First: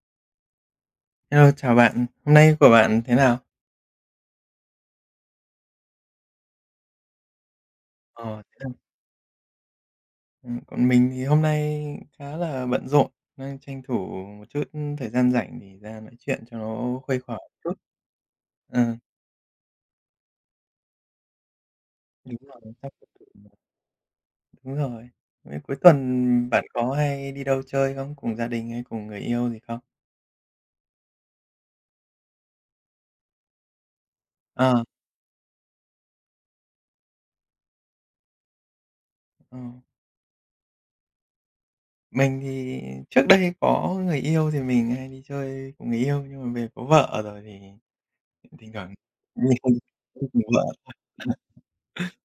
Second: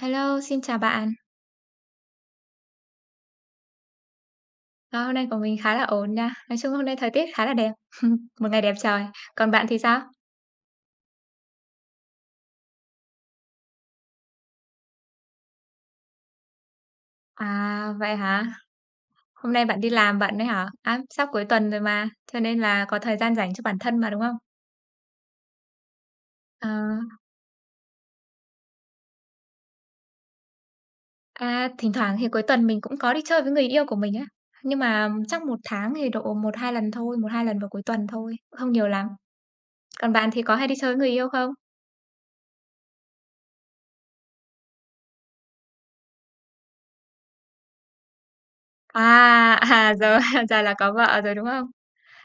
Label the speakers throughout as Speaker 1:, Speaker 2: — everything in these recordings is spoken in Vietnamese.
Speaker 1: Hello, xin chào bạn.
Speaker 2: Hello, chào bạn. Hôm nay của bạn thế nào?
Speaker 1: Ờ, Hôm nay của mình khá là ổn nha. Nói chung hôm nay thời tiết khá là đẹp,
Speaker 2: Ờ,
Speaker 1: một
Speaker 2: thế
Speaker 1: ngày
Speaker 2: nào?
Speaker 1: đẹp trời. Còn bạn thì sao?
Speaker 2: Còn mình thì hôm nay khá là bận rộn, đang tranh thủ một chút thời gian rảnh thì ra nói chuyện cho nó khuây khỏa một chút.
Speaker 1: À, vậy hả?
Speaker 2: Ờ.
Speaker 1: Hôm nay bạn đi làm bạn đấy hả? À, sắp cuối tuần rồi mà,
Speaker 2: Đúng
Speaker 1: cho nên
Speaker 2: rồi.
Speaker 1: là
Speaker 2: Sắp
Speaker 1: có
Speaker 2: tập
Speaker 1: thời
Speaker 2: thể
Speaker 1: gian
Speaker 2: mà.
Speaker 1: dành cho bản thân mà đúng không?
Speaker 2: Đúng rồi. Thế cuối tuần bạn
Speaker 1: Ờ,
Speaker 2: có hay đi đâu chơi không? Cùng gia đình hay cùng người yêu gì không?
Speaker 1: Thỉnh thoảng thì cuối tuần mình cũng có đi chơi với người yêu của mình á. Nhưng
Speaker 2: Ờ,
Speaker 1: mà chắc một tháng thì độ một hai lần thôi, một hai lần vào cuối tuần thôi, không nhiều lắm.
Speaker 2: ờ.
Speaker 1: Còn bạn thì có hay đi chơi với người yêu không?
Speaker 2: Mình thì trước đây có người yêu thì mình hay đi chơi cùng người yêu, nhưng mà về có vợ rồi thì thỉnh thoảng
Speaker 1: À,
Speaker 2: đi cùng
Speaker 1: à giờ giờ
Speaker 2: vợ.
Speaker 1: là có vợ rồi đúng không?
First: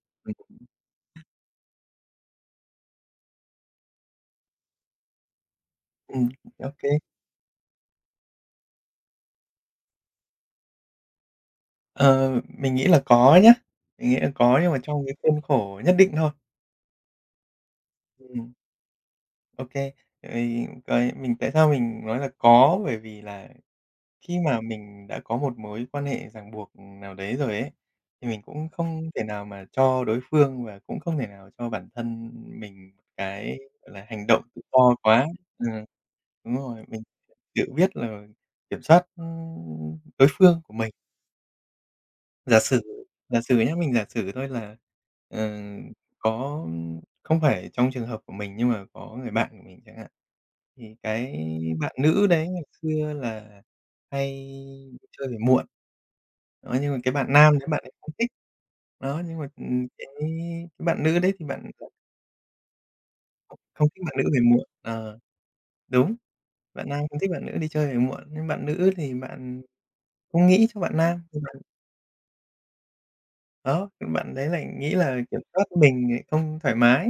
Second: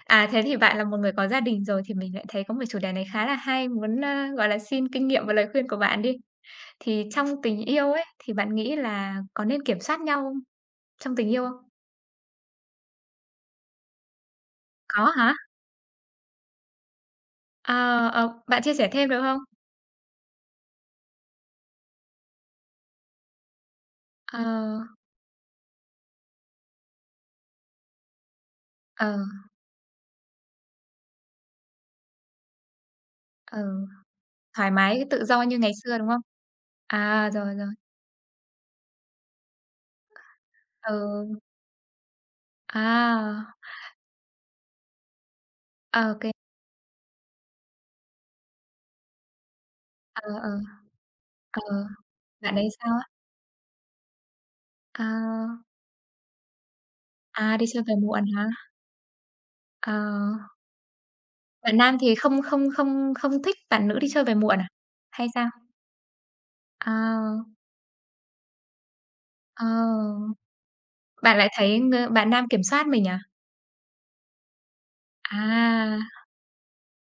Speaker 1: À, thế thì bạn là một người có gia đình rồi thì mình lại thấy có một chủ đề này khá là hay, muốn, ơ, gọi là, xin kinh nghiệm và lời khuyên của bạn đi.
Speaker 2: Ừ, ô.
Speaker 1: Thì trong tình yêu ấy, thì bạn nghĩ là có nên kiểm soát nhau không? Trong tình yêu không?
Speaker 2: Ờ, mình nghĩ là có nhá, mình nghĩ là có nhưng mà trong
Speaker 1: Có
Speaker 2: cái
Speaker 1: hả?
Speaker 2: khuôn khổ nhất định thôi.
Speaker 1: Ờ,
Speaker 2: Ừm,
Speaker 1: Bạn chia sẻ thêm được không?
Speaker 2: ô kê. Cái mình tại sao mình nói là có, bởi vì là khi
Speaker 1: Ờ,
Speaker 2: mà mình đã có một mối quan hệ ràng buộc nào đấy rồi ấy, thì mình cũng không
Speaker 1: ờ,
Speaker 2: thể nào mà cho đối phương và cũng không thể nào cho bản thân mình một cái,
Speaker 1: ờ,
Speaker 2: gọi là, hành động tự
Speaker 1: Thoải
Speaker 2: do
Speaker 1: mái, tự
Speaker 2: quá.
Speaker 1: do như
Speaker 2: Ừ,
Speaker 1: ngày xưa, đúng không?
Speaker 2: đúng rồi, mình
Speaker 1: À, rồi,
Speaker 2: tự
Speaker 1: rồi,
Speaker 2: biết là kiểm soát, đối phương của mình.
Speaker 1: ừ,
Speaker 2: Giả sử giả
Speaker 1: à,
Speaker 2: sử nhé mình giả sử thôi là, ờ,
Speaker 1: ờ, ô kê,
Speaker 2: có không phải trong trường hợp của mình nhưng mà có người bạn của mình chẳng hạn,
Speaker 1: ờ, ờ,
Speaker 2: thì cái
Speaker 1: ờ,
Speaker 2: bạn nữ đấy
Speaker 1: bạn
Speaker 2: ngày
Speaker 1: ấy sao á?
Speaker 2: xưa là hay đi chơi về
Speaker 1: À,
Speaker 2: muộn, đó, nhưng mà cái bạn
Speaker 1: à,
Speaker 2: nam
Speaker 1: đi
Speaker 2: đấy bạn
Speaker 1: chơi
Speaker 2: ấy
Speaker 1: về
Speaker 2: không
Speaker 1: muộn
Speaker 2: thích.
Speaker 1: hả?
Speaker 2: Đó, nhưng mà,
Speaker 1: Ờ.
Speaker 2: cái bạn nữ đấy thì bạn
Speaker 1: Bạn nam thì không không không không thích
Speaker 2: không
Speaker 1: bạn nữ
Speaker 2: thích
Speaker 1: đi
Speaker 2: bạn nữ
Speaker 1: chơi về
Speaker 2: về
Speaker 1: muộn
Speaker 2: muộn.
Speaker 1: à?
Speaker 2: Ờ,
Speaker 1: Hay sao?
Speaker 2: đúng, bạn
Speaker 1: Ờ,
Speaker 2: nam không thích bạn nữ đi chơi về muộn, nhưng bạn nữ thì bạn
Speaker 1: ờ,
Speaker 2: không nghĩ cho bạn nam.
Speaker 1: Bạn lại thấy ng bạn nam kiểm soát mình à?
Speaker 2: Đó, bạn đấy lại nghĩ là kiểm soát
Speaker 1: À,
Speaker 2: mình thì không thoải mái,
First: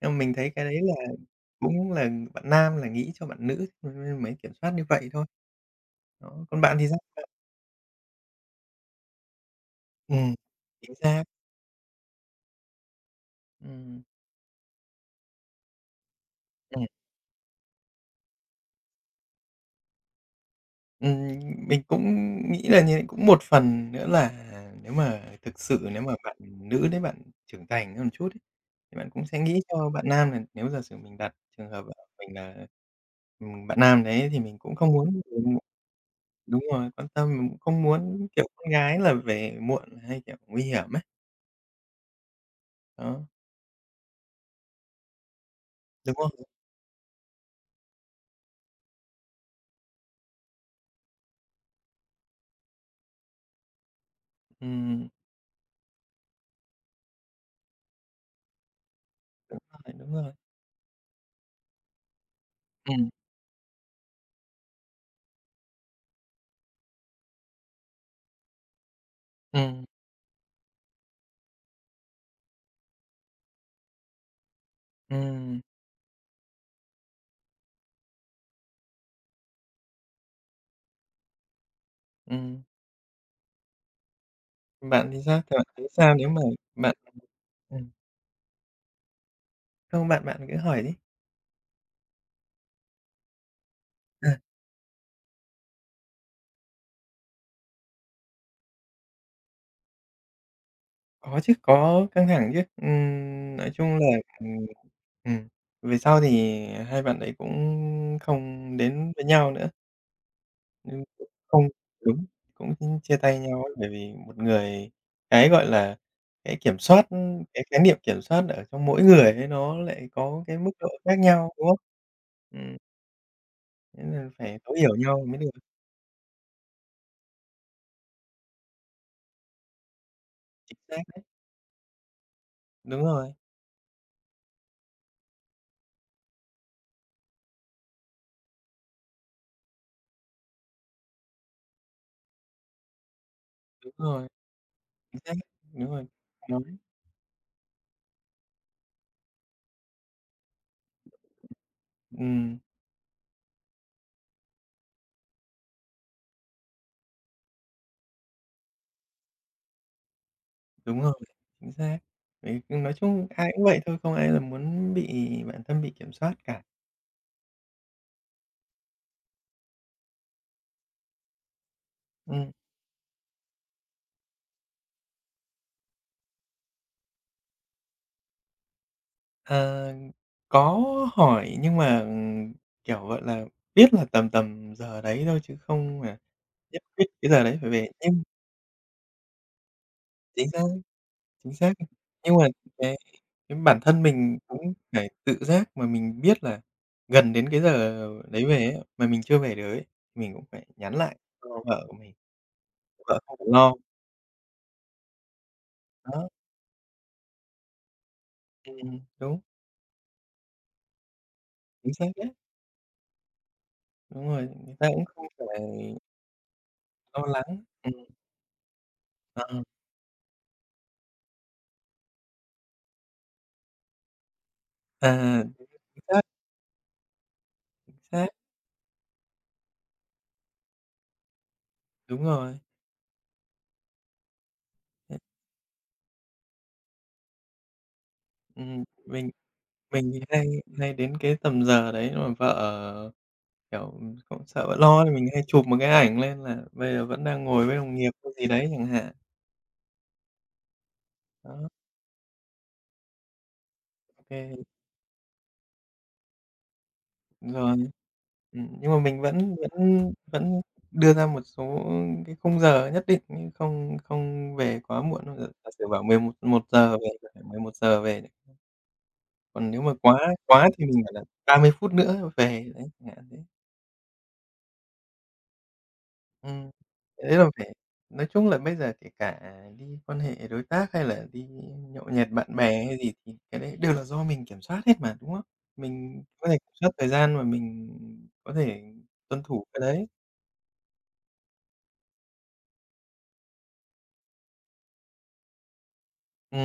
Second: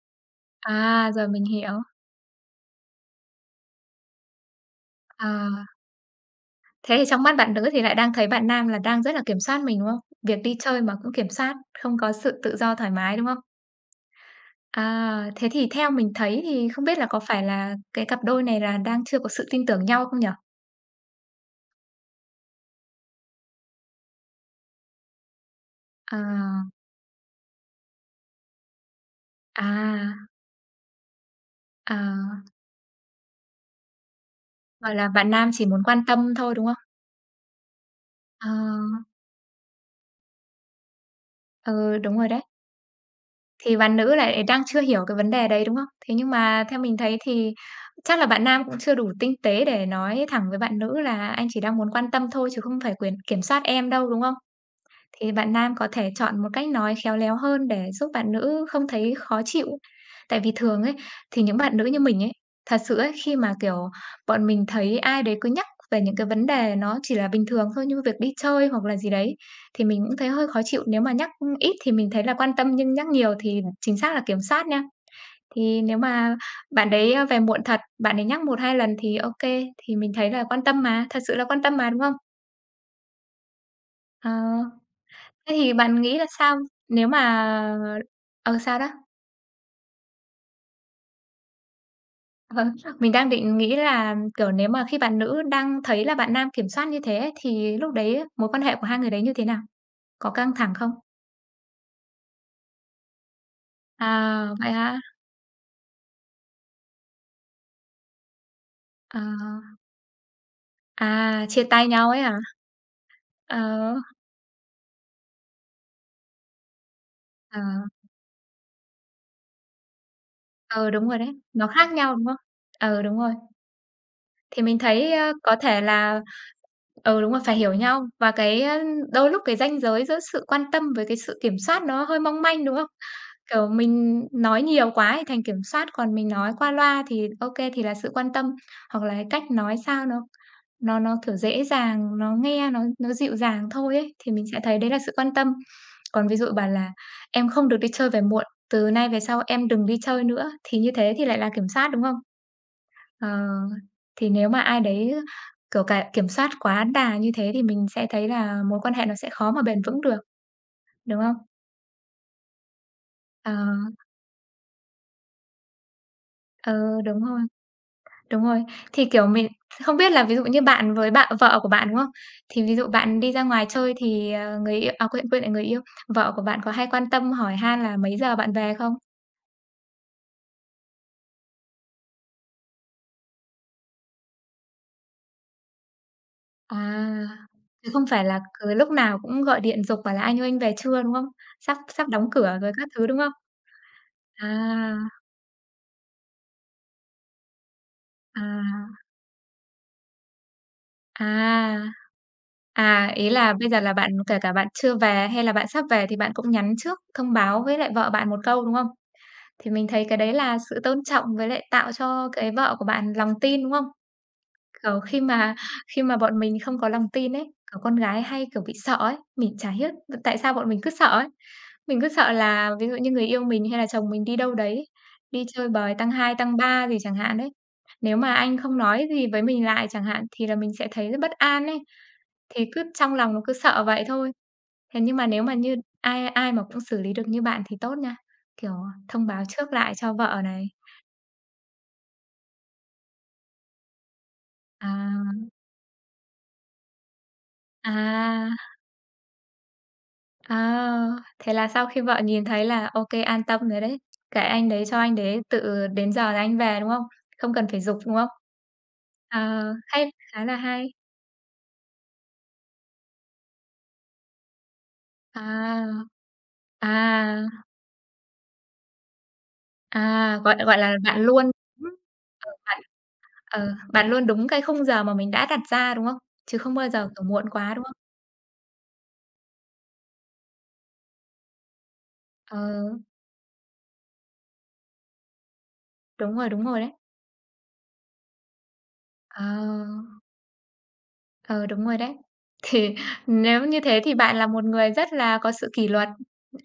Speaker 2: nhưng mà mình thấy cái đấy là
Speaker 1: à, rồi mình hiểu.
Speaker 2: cũng là bạn nam là nghĩ cho bạn nữ cho nên mới kiểm soát như vậy thôi.
Speaker 1: Ờ,
Speaker 2: Đó, còn bạn thì
Speaker 1: Thế
Speaker 2: sao
Speaker 1: thì trong
Speaker 2: bạn?
Speaker 1: mắt bạn nữ thì lại đang thấy bạn nam là đang rất là kiểm soát mình, đúng không?
Speaker 2: Ừm,
Speaker 1: Việc đi chơi
Speaker 2: chính
Speaker 1: mà cũng
Speaker 2: xác,
Speaker 1: kiểm soát, không có sự tự do thoải mái, đúng không?
Speaker 2: ừm,
Speaker 1: À, thế thì theo mình thấy thì không
Speaker 2: ừm,
Speaker 1: biết là có phải là cái cặp đôi này là đang chưa có sự tin tưởng nhau không nhỉ?
Speaker 2: ừm, mình cũng nghĩ là như cũng một phần nữa là nếu mà thực sự nếu mà
Speaker 1: Ờ,
Speaker 2: bạn nữ đấy bạn trưởng thành hơn một chút ấy, thì bạn cũng sẽ nghĩ cho bạn
Speaker 1: à,
Speaker 2: nam là nếu giả sử mình đặt trường hợp là mình
Speaker 1: à,
Speaker 2: là, bạn nam đấy thì mình cũng không
Speaker 1: Gọi là,
Speaker 2: muốn.
Speaker 1: bạn nam chỉ muốn quan tâm thôi,
Speaker 2: Đúng
Speaker 1: đúng không?
Speaker 2: rồi, quan tâm mình cũng không muốn, kiểu,
Speaker 1: Ờ.
Speaker 2: con gái là về muộn hay, kiểu, nguy hiểm ấy.
Speaker 1: Ừ, đúng rồi đấy.
Speaker 2: Đó,
Speaker 1: Thì bạn nữ lại đang chưa hiểu cái vấn đề đấy, đúng không?
Speaker 2: đúng
Speaker 1: Thế
Speaker 2: không?
Speaker 1: nhưng mà theo mình thấy thì chắc là bạn nam cũng chưa đủ tinh tế để nói thẳng với bạn nữ là "Anh chỉ đang muốn quan tâm thôi chứ không phải quyền kiểm soát em đâu", đúng không?
Speaker 2: Ừm,
Speaker 1: Thì bạn nam có thể chọn một cách nói khéo léo hơn để giúp bạn nữ không thấy khó
Speaker 2: đúng
Speaker 1: chịu.
Speaker 2: rồi, đúng rồi.
Speaker 1: Tại vì thường ấy, thì những bạn nữ như mình ấy, thật sự
Speaker 2: Ừm,
Speaker 1: ấy, khi mà, kiểu, bọn mình thấy ai đấy cứ nhắc về những cái vấn đề nó chỉ là bình thường thôi, như việc đi chơi hoặc là gì đấy,
Speaker 2: ừm,
Speaker 1: thì mình cũng thấy hơi khó chịu. Nếu mà nhắc ít thì mình thấy là quan tâm, nhưng nhắc nhiều thì chính xác là kiểm soát nha.
Speaker 2: ừm,
Speaker 1: Thì nếu mà bạn đấy, a, về muộn thật, bạn ấy nhắc một 2 lần thì ok thì mình thấy là quan tâm mà, thật sự là quan tâm mà, đúng không?
Speaker 2: ừm.
Speaker 1: Ờ.
Speaker 2: Bạn thì sao? Thì
Speaker 1: Thế
Speaker 2: bạn
Speaker 1: thì
Speaker 2: thấy
Speaker 1: bạn
Speaker 2: sao
Speaker 1: nghĩ là
Speaker 2: nếu mà
Speaker 1: sao?
Speaker 2: bạn
Speaker 1: Nếu mà
Speaker 2: ừm,
Speaker 1: sao đó?
Speaker 2: không, bạn bạn cứ hỏi đi.
Speaker 1: Ờ, mình đang định nghĩ là,
Speaker 2: À,
Speaker 1: kiểu, nếu mà khi bạn nữ đang thấy là bạn nam kiểm soát như thế ấy, thì lúc đấy mối quan hệ của hai người đấy như thế nào? Có căng thẳng không?
Speaker 2: có chứ, có căng thẳng chứ. Nói chung là,
Speaker 1: À,
Speaker 2: ừm,
Speaker 1: vậy hả?
Speaker 2: ừm, về sau thì hai bạn đấy cũng không đến
Speaker 1: Ờ,
Speaker 2: với nhau nữa. Ừm,
Speaker 1: à, chia
Speaker 2: không
Speaker 1: tay nhau ấy
Speaker 2: đúng,
Speaker 1: hả?
Speaker 2: cũng chia tay nhau ấy, bởi
Speaker 1: Ờ,
Speaker 2: vì một người cái, gọi là, cái kiểm soát
Speaker 1: ờ,
Speaker 2: cái khái niệm kiểm soát ở trong mỗi người ấy nó lại có cái mức độ
Speaker 1: ờ, Đúng
Speaker 2: khác
Speaker 1: rồi đấy,
Speaker 2: nhau, đúng
Speaker 1: nó
Speaker 2: không?
Speaker 1: khác nhau, đúng không?
Speaker 2: Ừm,
Speaker 1: Ờ đúng rồi.
Speaker 2: thế là phải
Speaker 1: Thì
Speaker 2: thấu
Speaker 1: mình
Speaker 2: hiểu
Speaker 1: thấy,
Speaker 2: nhau
Speaker 1: ơ,
Speaker 2: mới được.
Speaker 1: có thể là ừ, đúng rồi, phải hiểu nhau và cái, ơ, đôi lúc cái ranh giới giữa sự quan
Speaker 2: Chính
Speaker 1: tâm
Speaker 2: xác
Speaker 1: với cái
Speaker 2: đấy,
Speaker 1: sự kiểm soát nó hơi mong manh, đúng không?
Speaker 2: đúng rồi,
Speaker 1: Kiểu, mình nói nhiều quá thì thành kiểm soát, còn mình nói qua loa thì ok thì là sự quan tâm, hoặc là cái cách nói sao nó, kiểu, dễ dàng, nó nghe nó dịu dàng
Speaker 2: đúng
Speaker 1: thôi ấy,
Speaker 2: rồi,
Speaker 1: thì mình sẽ thấy đấy là sự
Speaker 2: chính xác,
Speaker 1: quan tâm.
Speaker 2: đúng rồi,
Speaker 1: Còn ví dụ
Speaker 2: nói
Speaker 1: bảo là "Em không được đi chơi về muộn, từ nay về sau em đừng đi chơi nữa" thì như thế thì lại là kiểm soát, đúng không?
Speaker 2: ừm,
Speaker 1: Ờ, thì nếu mà ai đấy, kiểu, cà kiểm soát quá đà như thế thì mình sẽ thấy là mối quan hệ nó sẽ khó mà bền vững được,
Speaker 2: đúng rồi,
Speaker 1: đúng không?
Speaker 2: chính xác. Vì nói chung ai
Speaker 1: Ờ,
Speaker 2: cũng vậy thôi, không ai là muốn bị bản thân bị kiểm soát cả.
Speaker 1: ừ, đúng rồi, đúng rồi. Thì, kiểu, mình không biết là ví dụ như bạn với bạn vợ của bạn, đúng không?
Speaker 2: Ừm.
Speaker 1: Thì ví dụ bạn đi ra ngoài chơi thì, ờ, người yêu à, quên, quên lại người yêu, vợ của bạn có hay quan tâm hỏi han là mấy giờ bạn về không?
Speaker 2: Ờ, có hỏi nhưng mà, kiểu, gọi là, biết là tầm tầm giờ đấy thôi chứ không mà nhất
Speaker 1: À,
Speaker 2: quyết cái giờ đấy phải về.
Speaker 1: chứ không
Speaker 2: Nhưng
Speaker 1: phải là cứ lúc nào cũng gọi điện giục bảo là "Anh
Speaker 2: chính
Speaker 1: ơi, anh
Speaker 2: xác,
Speaker 1: về chưa?" đúng không?
Speaker 2: chính xác.
Speaker 1: Sắp sắp đóng
Speaker 2: Nhưng mà
Speaker 1: cửa rồi các
Speaker 2: cái
Speaker 1: thứ, đúng không?
Speaker 2: cái bản thân mình cũng phải
Speaker 1: À,
Speaker 2: tự giác mà mình biết là gần đến cái giờ đấy về ấy,
Speaker 1: à.
Speaker 2: mà mình chưa về được ấy, mình cũng phải nhắn lại cho
Speaker 1: À.
Speaker 2: vợ của mình,
Speaker 1: À,
Speaker 2: vợ
Speaker 1: ý
Speaker 2: không phải
Speaker 1: là bây
Speaker 2: lo.
Speaker 1: giờ là bạn kể cả bạn chưa về hay là bạn sắp về thì
Speaker 2: Đó,
Speaker 1: bạn cũng nhắn trước thông báo với lại vợ bạn một câu, đúng không?
Speaker 2: đúng,
Speaker 1: Thì mình thấy cái đấy là sự tôn trọng với lại tạo
Speaker 2: chính xác
Speaker 1: cho
Speaker 2: đấy.
Speaker 1: cái vợ của bạn lòng tin, đúng không?
Speaker 2: Đúng rồi, người ta
Speaker 1: Kiểu,
Speaker 2: cũng
Speaker 1: khi
Speaker 2: không
Speaker 1: mà
Speaker 2: phải
Speaker 1: khi mà bọn mình không có lòng
Speaker 2: lo
Speaker 1: tin ấy,
Speaker 2: lắng.
Speaker 1: kiểu, con gái hay, kiểu, bị sợ ấy,
Speaker 2: Ờ,
Speaker 1: mình chả hiếc tại sao bọn mình cứ sợ ấy. Mình cứ sợ là ví dụ như người yêu mình hay là chồng mình đi đâu đấy,
Speaker 2: à,
Speaker 1: đi chơi bời
Speaker 2: chính
Speaker 1: tăng
Speaker 2: xác,
Speaker 1: 2 tăng 3 gì chẳng hạn đấy.
Speaker 2: chính
Speaker 1: Nếu
Speaker 2: xác,
Speaker 1: mà anh không nói gì với mình lại chẳng hạn thì là mình sẽ thấy rất bất an ấy.
Speaker 2: đúng rồi.
Speaker 1: Thì cứ trong lòng nó cứ sợ vậy thôi. Thế nhưng mà nếu mà như ai ai mà cũng xử lý được như bạn thì tốt nha, kiểu,
Speaker 2: Ừm,
Speaker 1: thông
Speaker 2: mình
Speaker 1: báo trước lại
Speaker 2: mình
Speaker 1: cho
Speaker 2: thì
Speaker 1: vợ
Speaker 2: hay
Speaker 1: này.
Speaker 2: hay đến cái tầm giờ đấy mà vợ, kiểu, cũng sợ vợ lo thì
Speaker 1: À,
Speaker 2: mình hay chụp một cái ảnh lên là bây giờ vẫn đang ngồi với đồng nghiệp hay gì
Speaker 1: à,
Speaker 2: đấy chẳng hạn.
Speaker 1: à, thế
Speaker 2: Đó,
Speaker 1: là sau khi vợ nhìn thấy là ok an tâm rồi đấy,
Speaker 2: ô kê,
Speaker 1: kệ anh đấy, cho anh đấy tự đến giờ là anh về, đúng không? Không cần
Speaker 2: rồi.
Speaker 1: phải giục, đúng không?
Speaker 2: Nhưng mà mình vẫn
Speaker 1: Ờ,
Speaker 2: vẫn
Speaker 1: hay, khá là
Speaker 2: vẫn
Speaker 1: hay.
Speaker 2: đưa ra một số cái khung giờ nhất định nhưng không không về quá muộn. Giả sử
Speaker 1: À,
Speaker 2: bảo mười một một giờ về thì phải
Speaker 1: à,
Speaker 2: 11 giờ về, còn nếu mà quá
Speaker 1: à, gọi
Speaker 2: quá
Speaker 1: gọi
Speaker 2: thì
Speaker 1: là,
Speaker 2: mình bảo là ba mươi
Speaker 1: đúng
Speaker 2: phút nữa
Speaker 1: ờ,
Speaker 2: về,
Speaker 1: bạn
Speaker 2: đấy, chẳng hạn thế.
Speaker 1: bạn luôn đúng cái khung giờ mà mình đã đặt ra, đúng không? Chứ
Speaker 2: Ừm,
Speaker 1: không bao giờ, kiểu,
Speaker 2: ý là
Speaker 1: muộn
Speaker 2: phải
Speaker 1: quá, đúng không?
Speaker 2: nói chung là bây giờ kể cả đi quan hệ đối tác hay là đi nhậu nhẹt bạn
Speaker 1: Ờ,
Speaker 2: bè hay gì thì cái đấy đều là do mình kiểm soát hết mà, đúng không? Mình có thể
Speaker 1: đúng
Speaker 2: kiểm
Speaker 1: rồi
Speaker 2: soát
Speaker 1: đấy.
Speaker 2: thời gian và mình có thể tuân
Speaker 1: Ờ,
Speaker 2: thủ cái đấy.
Speaker 1: ờ, đúng rồi đấy. Thì nếu như thế thì bạn là một người rất là có sự kỷ luật.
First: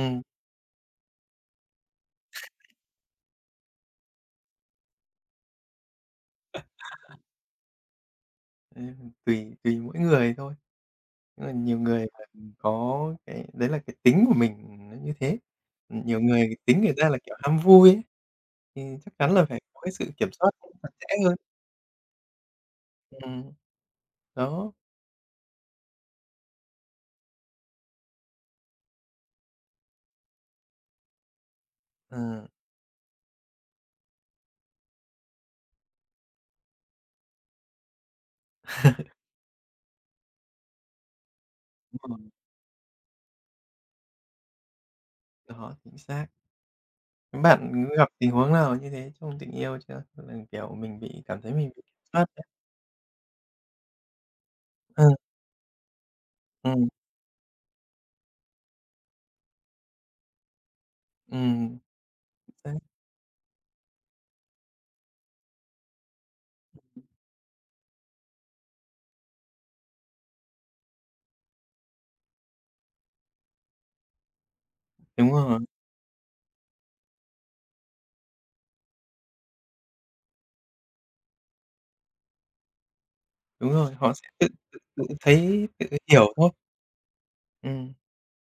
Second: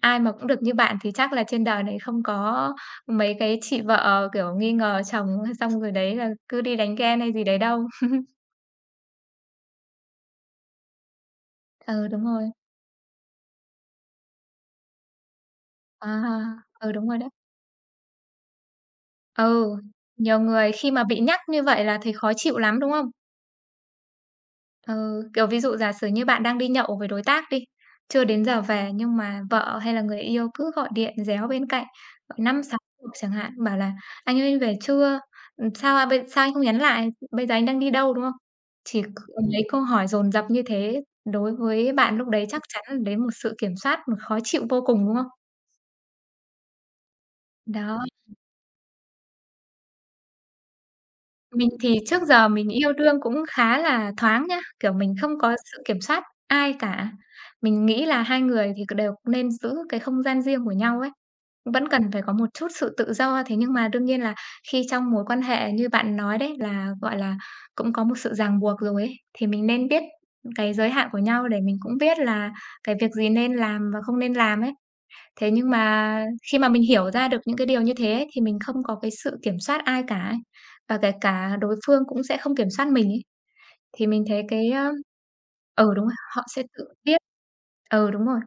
Speaker 1: Ai mà cũng được như bạn thì chắc là trên đời này không có mấy cái chị vợ, kiểu, nghi ngờ chồng xong rồi đấy là cứ đi đánh ghen hay gì đấy đâu.
Speaker 2: đấy, tùy tùy mỗi người thôi. Nhưng mà nhiều người
Speaker 1: Ừ, đúng
Speaker 2: là
Speaker 1: rồi.
Speaker 2: có cái đấy là cái tính của mình nó như thế.
Speaker 1: À,
Speaker 2: Nhiều người cái tính
Speaker 1: ừ,
Speaker 2: người ta
Speaker 1: đúng
Speaker 2: là,
Speaker 1: rồi đấy.
Speaker 2: kiểu, ham vui ấy, thì chắc chắn là phải
Speaker 1: Ừ,
Speaker 2: có cái sự kiểm
Speaker 1: nhiều
Speaker 2: soát
Speaker 1: người
Speaker 2: chặt
Speaker 1: khi mà
Speaker 2: chẽ
Speaker 1: bị
Speaker 2: hơn.
Speaker 1: nhắc như vậy là thấy khó chịu lắm, đúng không?
Speaker 2: Ừm, đó,
Speaker 1: Ừ, kiểu, ví dụ giả sử như bạn đang đi nhậu với đối tác đi, chưa đến giờ về nhưng mà vợ hay là người yêu cứ gọi điện réo bên cạnh,
Speaker 2: ờ.
Speaker 1: gọi 5, 6 cuộc chẳng hạn, bảo là "Anh ơi, anh về chưa? Sao, a, bây sao anh không nhắn lại? Bây giờ anh đang đi đâu?" Đúng không? Chỉ c mấy câu hỏi dồn dập như thế, đối với
Speaker 2: Đúng
Speaker 1: bạn lúc
Speaker 2: rồi.
Speaker 1: đấy chắc chắn là đấy một sự kiểm soát, một khó chịu vô cùng, đúng không?
Speaker 2: Đó, chính xác. Các bạn
Speaker 1: Đó.
Speaker 2: gặp tình huống nào như thế trong tình yêu chưa? Tức là, kiểu, mình bị cảm thấy
Speaker 1: Mình
Speaker 2: mình bị
Speaker 1: thì
Speaker 2: kiểm
Speaker 1: trước
Speaker 2: soát đấy.
Speaker 1: giờ mình yêu đương cũng khá là thoáng nhá, kiểu,
Speaker 2: Ừ,
Speaker 1: mình không có sự kiểm soát ai
Speaker 2: ừm,
Speaker 1: cả. Mình nghĩ là hai người thì đều nên giữ cái không gian riêng của nhau ấy,
Speaker 2: ừm,
Speaker 1: vẫn cần phải có một chút
Speaker 2: xác,
Speaker 1: sự tự do. Thế nhưng mà đương nhiên là khi trong mối quan hệ như bạn nói đấy là, gọi là, cũng có một sự ràng buộc rồi ấy, thì mình nên biết cái giới hạn của nhau để mình cũng biết là cái việc gì nên làm và không nên làm ấy.
Speaker 2: đúng
Speaker 1: Thế
Speaker 2: rồi,
Speaker 1: nhưng mà khi mà mình hiểu ra được những cái điều như thế ấy, thì mình không có cái sự kiểm soát ai cả ấy, và kể cả đối phương cũng sẽ không kiểm soát mình ấy,
Speaker 2: đúng rồi,
Speaker 1: thì
Speaker 2: họ
Speaker 1: mình
Speaker 2: sẽ
Speaker 1: thấy
Speaker 2: tự
Speaker 1: cái,
Speaker 2: tự
Speaker 1: ơ
Speaker 2: tự thấy, tự
Speaker 1: ừ, đúng rồi,
Speaker 2: hiểu
Speaker 1: họ
Speaker 2: thôi.
Speaker 1: sẽ tự biết.
Speaker 2: Ừm,
Speaker 1: Ừ, đúng rồi,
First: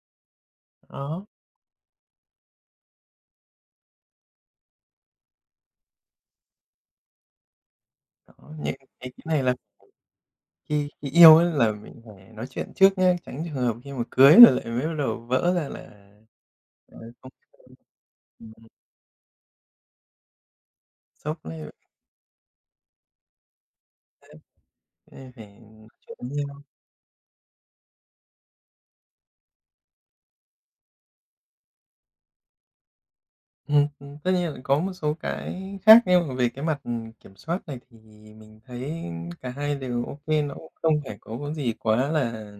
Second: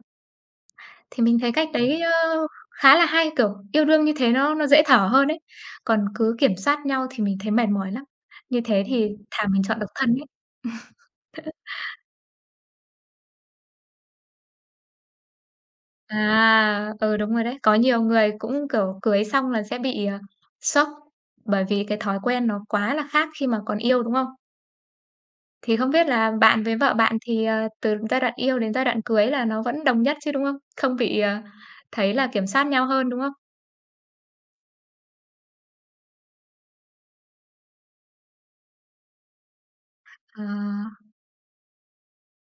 Speaker 1: thì
Speaker 2: đó,
Speaker 1: mình thấy cách đấy, ơ, khá là hay, kiểu, yêu đương như thế nó dễ thở hơn ấy, còn cứ kiểm soát nhau thì mình thấy mệt mỏi lắm,
Speaker 2: đó,
Speaker 1: như
Speaker 2: những
Speaker 1: thế thì
Speaker 2: cái này
Speaker 1: thà
Speaker 2: là
Speaker 1: mình chọn độc thân ấy.
Speaker 2: khi khi yêu ấy là mình phải nói chuyện trước nhá, tránh trường hợp khi mà cưới rồi lại mới bắt đầu vỡ ra là,
Speaker 1: À,
Speaker 2: ờ,
Speaker 1: ừ,
Speaker 2: không
Speaker 1: đúng rồi đấy. Có nhiều người
Speaker 2: ừm,
Speaker 1: cũng, kiểu, cưới xong là sẽ bị, ờ, sốc,
Speaker 2: sốc đấy,
Speaker 1: bởi vì cái thói quen nó quá là khác khi mà còn yêu, đúng không?
Speaker 2: thế nên phải
Speaker 1: Thì không biết
Speaker 2: nói
Speaker 1: là
Speaker 2: chuyện nha.
Speaker 1: bạn với vợ bạn thì, ờ, từ giai đoạn yêu đến giai đoạn cưới là nó vẫn đồng nhất chứ, đúng không? Không bị, thấy là kiểm soát nhau hơn, đúng không?
Speaker 2: Tất nhiên là có một số cái khác, nhưng mà về cái mặt, kiểm soát này thì mình thấy cả hai đều ok nó cũng không
Speaker 1: À
Speaker 2: phải có cái gì quá là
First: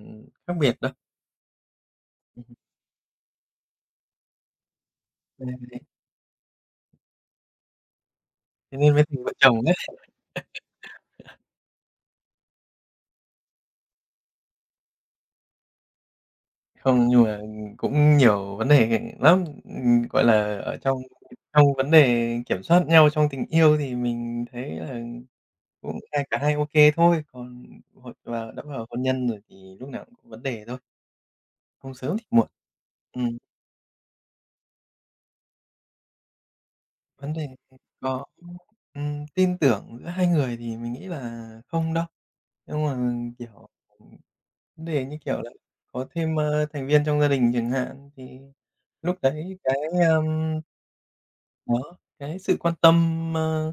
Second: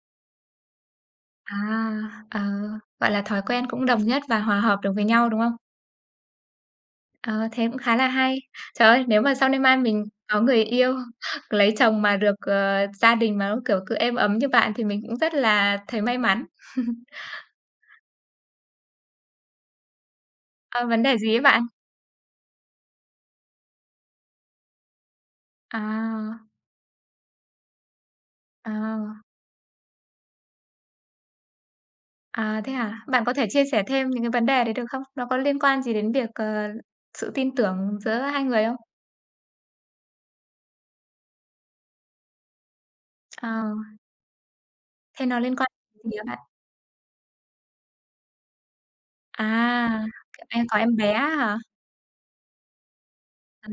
Speaker 2: khác biệt đâu.
Speaker 1: à, ờ,
Speaker 2: Hưm.
Speaker 1: gọi là, thói quen cũng đồng nhất và hòa hợp được với nhau, đúng không?
Speaker 2: Đấy,
Speaker 1: Ờ, thế cũng khá là hay.
Speaker 2: thế
Speaker 1: Trời
Speaker 2: nên mới
Speaker 1: ơi, nếu
Speaker 2: thành vợ
Speaker 1: mà sau nay
Speaker 2: chồng đấy.
Speaker 1: mai mình có người yêu, lấy chồng mà được, gia đình mà nó, kiểu, cứ êm ấm như bạn thì mình cũng rất là thấy may mắn.
Speaker 2: Không, nhưng mà cũng nhiều vấn đề lắm, gọi là, ở
Speaker 1: Ờ,
Speaker 2: trong
Speaker 1: vấn đề gì ấy bạn?
Speaker 2: trong vấn đề kiểm soát nhau trong tình yêu thì mình thấy là cũng cả
Speaker 1: À,
Speaker 2: hai ok thôi, còn hồi vào đã
Speaker 1: ờ,
Speaker 2: vào hôn nhân rồi thì lúc nào cũng có vấn đề thôi, không sớm thì muộn.
Speaker 1: à, thế hả? Bạn có
Speaker 2: Ừm.
Speaker 1: thể chia sẻ thêm những cái vấn đề đấy được không? Nó có liên quan gì đến việc, sự
Speaker 2: Vấn đề
Speaker 1: tin tưởng giữa
Speaker 2: có,
Speaker 1: hai người không?
Speaker 2: tin tưởng giữa hai người thì mình nghĩ là không đâu. Nhưng mà, kiểu,
Speaker 1: Ờ,
Speaker 2: ừm, vấn đề như
Speaker 1: thế nó
Speaker 2: kiểu là
Speaker 1: liên quan
Speaker 2: có
Speaker 1: gì hả
Speaker 2: thêm,
Speaker 1: bạn?
Speaker 2: thành viên trong gia đình chẳng hạn, thì lúc
Speaker 1: À,
Speaker 2: đấy cái,
Speaker 1: kiểu,
Speaker 2: ờm,
Speaker 1: em có em bé hả?
Speaker 2: đó, cái sự quan tâm,
Speaker 1: Ờ,
Speaker 2: ơ,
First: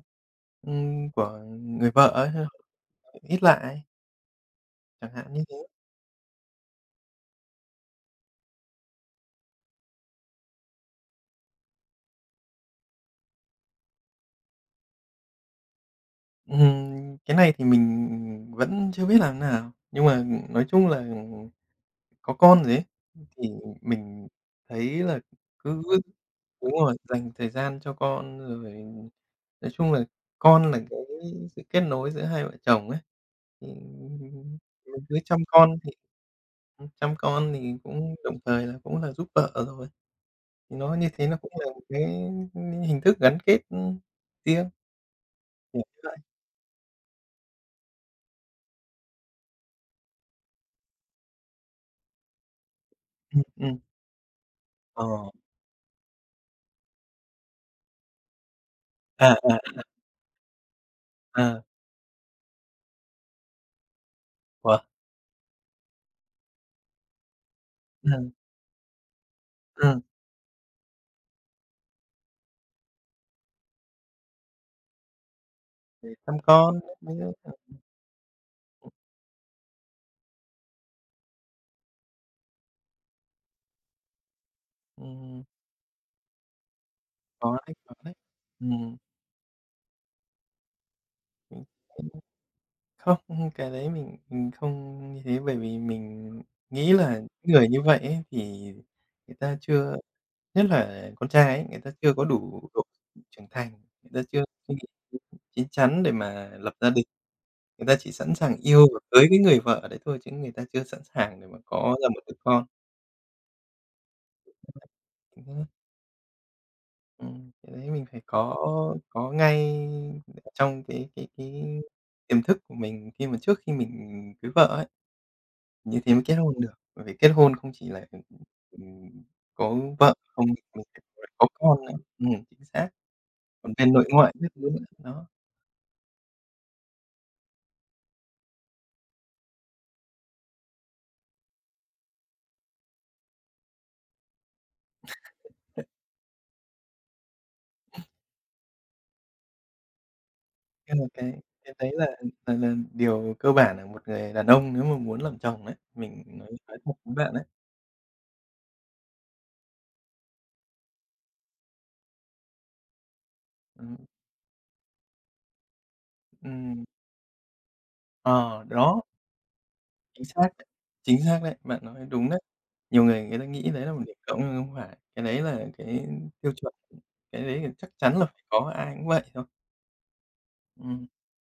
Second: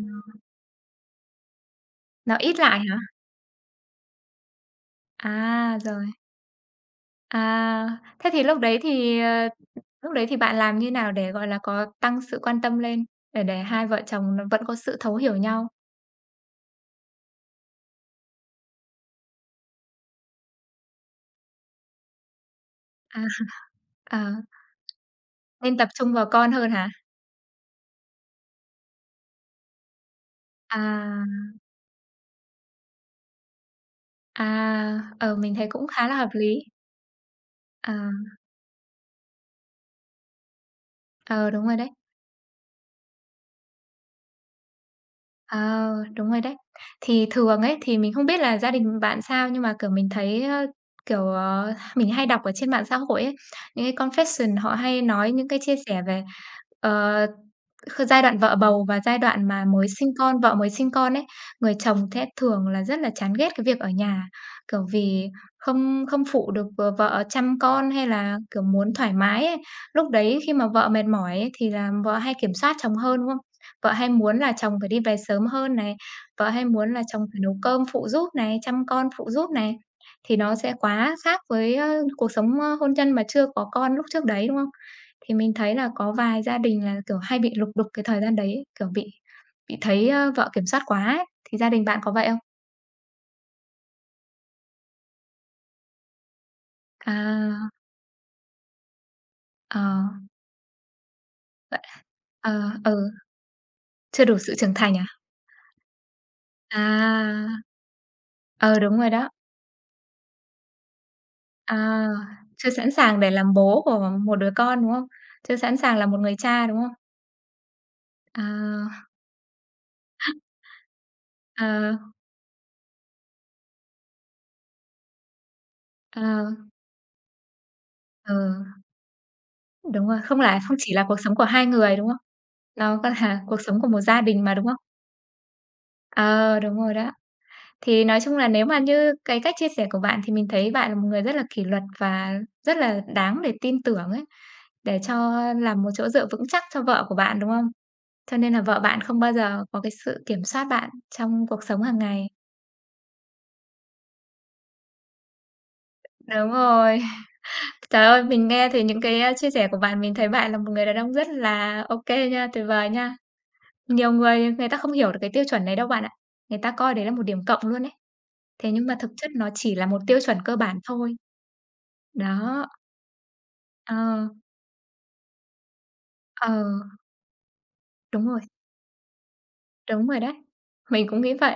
Speaker 2: của người vợ ấy
Speaker 1: nó ít lại hả?
Speaker 2: ít lại, chẳng hạn như thế.
Speaker 1: À, rồi. À, thế thì lúc đấy thì. Ờ Lúc đấy thì bạn làm như nào để, gọi là, có tăng sự quan tâm lên, để hai vợ chồng nó vẫn có sự thấu hiểu nhau?
Speaker 2: Cái này thì mình vẫn chưa biết làm thế nào, nhưng mà nói chung là có con rồi ấy,
Speaker 1: À,
Speaker 2: thì
Speaker 1: ờ,
Speaker 2: mình thấy là
Speaker 1: nên
Speaker 2: cứ
Speaker 1: tập trung vào con
Speaker 2: đúng
Speaker 1: hơn hả?
Speaker 2: rồi, dành thời gian cho con rồi nói chung là con là cái
Speaker 1: À,
Speaker 2: sự kết nối giữa hai vợ chồng ấy, thì
Speaker 1: à,
Speaker 2: mình cứ
Speaker 1: mình thấy cũng khá là hợp lý.
Speaker 2: chăm con thì
Speaker 1: Ờ,
Speaker 2: cũng đồng thời là cũng là giúp vợ rồi, thì nó như thế nó
Speaker 1: ờ,
Speaker 2: cũng
Speaker 1: đúng
Speaker 2: là
Speaker 1: rồi
Speaker 2: một
Speaker 1: đấy.
Speaker 2: cái hình thức gắn kết, riêng, kiểu
Speaker 1: Ờ,
Speaker 2: như vậy.
Speaker 1: đúng rồi đấy. Thì thường ấy, thì mình không biết là gia đình bạn sao, nhưng mà, kiểu, mình thấy, kiểu, mình hay đọc ở trên mạng xã hội ấy,
Speaker 2: Ừm, ừm.
Speaker 1: những cái confession họ hay
Speaker 2: Ờ,
Speaker 1: nói những cái chia sẻ về, ờ Kh giai đoạn vợ bầu và giai
Speaker 2: à,
Speaker 1: đoạn
Speaker 2: à,
Speaker 1: mà mới sinh con, vợ mới sinh con ấy,
Speaker 2: à,
Speaker 1: người chồng sẽ thường là rất là chán ghét cái việc ở nhà,
Speaker 2: wow!
Speaker 1: kiểu, vì không không phụ được, vợ chăm con hay
Speaker 2: Ừm,
Speaker 1: là, kiểu, muốn thoải mái ấy.
Speaker 2: ừm,
Speaker 1: Lúc đấy khi mà vợ mệt mỏi ấy thì là vợ hay kiểm soát chồng hơn, đúng không? Vợ hay muốn là chồng phải đi về sớm hơn này,
Speaker 2: để chăm
Speaker 1: vợ hay
Speaker 2: con
Speaker 1: muốn
Speaker 2: các
Speaker 1: là chồng phải
Speaker 2: thứ.
Speaker 1: nấu cơm phụ giúp này, chăm con phụ giúp này, thì nó sẽ quá khác với, cuộc sống, hôn nhân mà chưa có con lúc trước đấy, đúng không? Thì
Speaker 2: Ừm.
Speaker 1: mình thấy là có vài gia đình là, kiểu, hay bị
Speaker 2: Có
Speaker 1: lục
Speaker 2: đấy,
Speaker 1: đục
Speaker 2: có
Speaker 1: cái
Speaker 2: đấy.
Speaker 1: thời gian đấy, kiểu,
Speaker 2: Ừm,
Speaker 1: bị thấy, vợ kiểm soát quá ấy, thì
Speaker 2: mình
Speaker 1: gia đình bạn có vậy không?
Speaker 2: không, cái đấy mình không như thế, bởi vì mình nghĩ là người
Speaker 1: À,
Speaker 2: như vậy ấy thì người ta
Speaker 1: ờ,
Speaker 2: chưa nhất là con trai ấy, người
Speaker 1: vậy
Speaker 2: ta chưa có đủ độ
Speaker 1: ừ,
Speaker 2: trưởng thành, người
Speaker 1: chưa
Speaker 2: ta
Speaker 1: đủ
Speaker 2: chưa
Speaker 1: sự trưởng
Speaker 2: suy
Speaker 1: thành à?
Speaker 2: nghĩ chín chắn để mà lập gia đình,
Speaker 1: À,
Speaker 2: người ta chỉ sẵn sàng
Speaker 1: ờ,
Speaker 2: yêu
Speaker 1: đúng rồi
Speaker 2: với
Speaker 1: đó.
Speaker 2: cái người vợ đấy thôi, chứ người ta chưa sẵn sàng để mà có
Speaker 1: À,
Speaker 2: ra một đứa con.
Speaker 1: chưa sẵn sàng để làm bố của một đứa con, đúng không? Chưa
Speaker 2: Ừm.
Speaker 1: sẵn sàng là một người cha, đúng không?
Speaker 2: Cái đấy mình phải có
Speaker 1: À.
Speaker 2: có ngay ở trong cái
Speaker 1: Ờ,
Speaker 2: tiềm thức của mình khi mà trước khi mình cưới vợ ấy, như thế
Speaker 1: ờ,
Speaker 2: mới kết hôn được. Bởi vì kết hôn không chỉ là,
Speaker 1: ừ,
Speaker 2: có
Speaker 1: đúng
Speaker 2: vợ
Speaker 1: rồi, không
Speaker 2: không,
Speaker 1: là không
Speaker 2: mình
Speaker 1: chỉ là cuộc
Speaker 2: phải
Speaker 1: sống của
Speaker 2: có
Speaker 1: hai
Speaker 2: con nữa.
Speaker 1: người, đúng không?
Speaker 2: Chính xác,
Speaker 1: Nó còn là cuộc
Speaker 2: còn
Speaker 1: sống
Speaker 2: về
Speaker 1: của một
Speaker 2: nội
Speaker 1: gia
Speaker 2: ngoại
Speaker 1: đình
Speaker 2: các
Speaker 1: mà,
Speaker 2: thứ
Speaker 1: đúng không?
Speaker 2: nữa, đó.
Speaker 1: Ờ, đúng rồi đó. Thì nói chung là nếu mà như cái cách chia sẻ của bạn thì mình thấy bạn là một người rất là kỷ luật và rất là đáng để tin tưởng ấy, để cho làm một chỗ dựa vững chắc cho vợ của bạn, đúng không? Cho nên là vợ bạn không bao giờ có cái sự kiểm soát bạn
Speaker 2: Nên là cái
Speaker 1: trong cuộc
Speaker 2: cái
Speaker 1: sống
Speaker 2: đấy
Speaker 1: hàng
Speaker 2: là
Speaker 1: ngày.
Speaker 2: điều cơ bản là một người đàn ông nếu mà muốn làm chồng đấy, mình nói
Speaker 1: Đúng
Speaker 2: nói thật
Speaker 1: rồi.
Speaker 2: với bạn đấy.
Speaker 1: Trời ơi, mình nghe thì những cái, chia sẻ của bạn mình thấy bạn là một người đàn ông rất là ok nha, tuyệt vời nha.
Speaker 2: Ừm,
Speaker 1: Nhiều người người ta không hiểu được cái tiêu chuẩn này đâu bạn ạ. Người ta
Speaker 2: ừm,
Speaker 1: coi đấy là một điểm cộng luôn ấy.
Speaker 2: ờ,
Speaker 1: Thế nhưng mà
Speaker 2: đó.
Speaker 1: thực chất nó chỉ là một tiêu
Speaker 2: Chính
Speaker 1: chuẩn
Speaker 2: xác
Speaker 1: cơ
Speaker 2: đấy,
Speaker 1: bản thôi.
Speaker 2: chính xác đấy, bạn nói đúng đấy.
Speaker 1: Đó,
Speaker 2: Nhiều người người ta nghĩ đấy là một điểm
Speaker 1: ờ.
Speaker 2: cộng nhưng không phải, cái đấy là cái tiêu
Speaker 1: Ờ,
Speaker 2: chuẩn, cái đấy thì chắc chắn là
Speaker 1: đúng rồi,
Speaker 2: phải có, ai cũng vậy thôi.
Speaker 1: đúng rồi đấy.
Speaker 2: Ừm,
Speaker 1: Mình cũng nghĩ vậy.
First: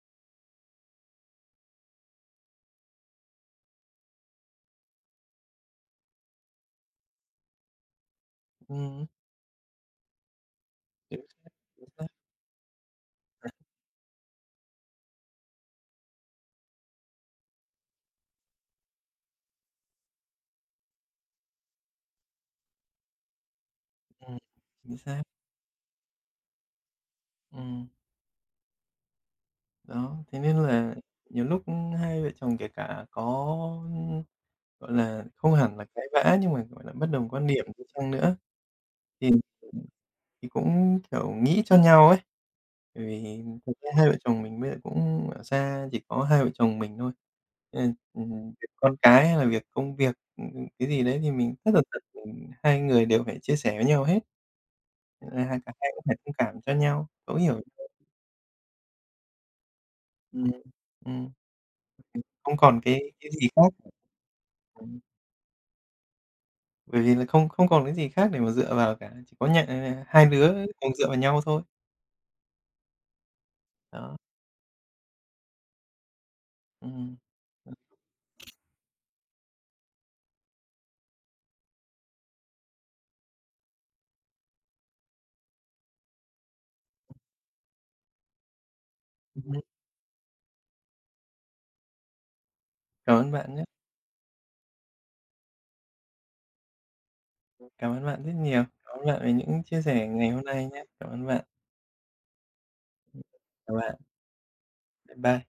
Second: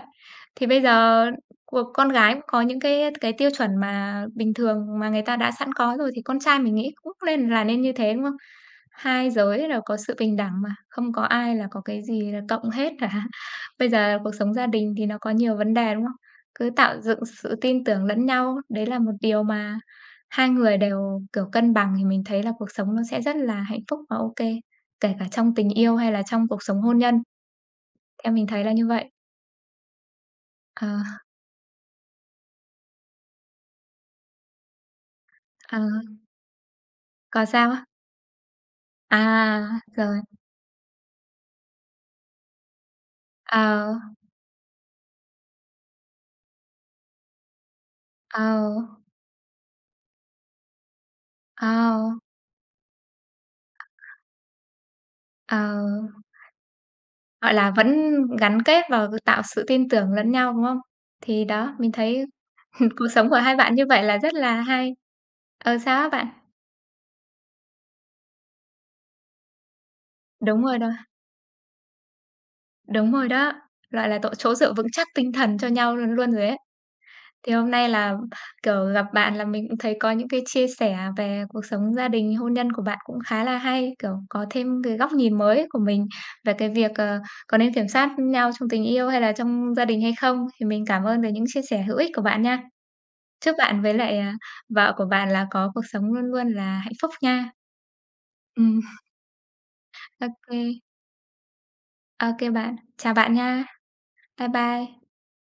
Speaker 1: Thì bây giờ cuộc con gái cũng có những cái tiêu chuẩn mà bình thường mà người ta đã sẵn có rồi, thì con trai mình nghĩ cũng nên là nên như thế, đúng không?
Speaker 2: ừm,
Speaker 1: Hai giới đều có sự bình đẳng mà, không có
Speaker 2: chính xác,
Speaker 1: ai là có
Speaker 2: chính
Speaker 1: cái
Speaker 2: xác,
Speaker 1: gì là cộng hết cả. Bây giờ cuộc sống gia đình thì nó có nhiều vấn đề, đúng không? Cứ tạo dựng sự tin tưởng lẫn nhau, đấy là một điều mà hai người đều, kiểu, cân bằng thì mình thấy là cuộc sống nó sẽ rất là hạnh phúc và
Speaker 2: ừm,
Speaker 1: ok
Speaker 2: chính
Speaker 1: kể
Speaker 2: xác,
Speaker 1: cả trong tình yêu hay là trong cuộc sống hôn nhân.
Speaker 2: ừm.
Speaker 1: Theo mình thấy là như vậy.
Speaker 2: Đó, thế nên
Speaker 1: Ờ,
Speaker 2: là nhiều lúc, hai vợ chồng kể cả có, gọi là, không hẳn
Speaker 1: ờ,
Speaker 2: là cãi vã nhưng mà, gọi là, bất đồng
Speaker 1: còn
Speaker 2: quan điểm
Speaker 1: sao
Speaker 2: đi
Speaker 1: á?
Speaker 2: chăng nữa thì
Speaker 1: À, rồi,
Speaker 2: Thì cũng, kiểu, nghĩ cho nhau ấy, bởi vì thực ra
Speaker 1: ờ,
Speaker 2: hai vợ chồng mình bây giờ cũng ở xa chỉ có hai vợ chồng mình thôi, nên là,
Speaker 1: ờ,
Speaker 2: việc con cái hay là việc công việc, cái gì đấy thì mình tất tần tật,
Speaker 1: ờ,
Speaker 2: hai người đều phải chia sẻ với nhau hết, nên là
Speaker 1: ờ,
Speaker 2: cả hai cũng phải thông cảm cho nhau, thấu
Speaker 1: gọi
Speaker 2: hiểu.
Speaker 1: là, vẫn gắn kết và tạo sự tin tưởng lẫn
Speaker 2: Ừm,
Speaker 1: nhau, đúng không?
Speaker 2: ừm,
Speaker 1: Thì đó, mình
Speaker 2: ừm,
Speaker 1: thấy
Speaker 2: không còn
Speaker 1: cuộc
Speaker 2: cái
Speaker 1: sống
Speaker 2: cái
Speaker 1: của
Speaker 2: gì
Speaker 1: hai
Speaker 2: khác,
Speaker 1: bạn như vậy là rất là hay.
Speaker 2: ừm,
Speaker 1: Ờ, sao á bạn?
Speaker 2: bởi vì là không không còn cái gì khác để mà dựa vào cả, chỉ có hai đứa
Speaker 1: Đúng rồi đó,
Speaker 2: cùng dựa vào nhau thôi.
Speaker 1: đúng rồi đó, gọi
Speaker 2: Đó,
Speaker 1: là, chỗ dựa vững chắc tinh thần cho nhau luôn luôn rồi ấy.
Speaker 2: ừm,
Speaker 1: Thì hôm
Speaker 2: ừm
Speaker 1: nay là, kiểu, gặp bạn là mình cũng thấy có những cái chia sẻ về cuộc sống gia đình, hôn nhân của bạn cũng khá là hay, kiểu, có thêm cái góc nhìn mới của mình về cái việc, có nên kiểm soát nhau trong tình yêu hay là
Speaker 2: hưm,
Speaker 1: trong gia đình hay không. Thì mình cảm ơn về những chia sẻ hữu ích của bạn nha.
Speaker 2: cảm ơn bạn
Speaker 1: Chúc
Speaker 2: nhá.
Speaker 1: bạn với lại, à, vợ của bạn là có cuộc sống luôn luôn là hạnh phúc nha.
Speaker 2: Cảm ơn bạn rất nhiều.
Speaker 1: Ừm,
Speaker 2: Cảm ơn bạn về những chia sẻ ngày
Speaker 1: ok
Speaker 2: hôm
Speaker 1: kê,
Speaker 2: nay nhé. Cảm ơn bạn.
Speaker 1: bạn. Chào bạn nha.
Speaker 2: Chào bạn.
Speaker 1: Bye bye.
Speaker 2: Bye bye.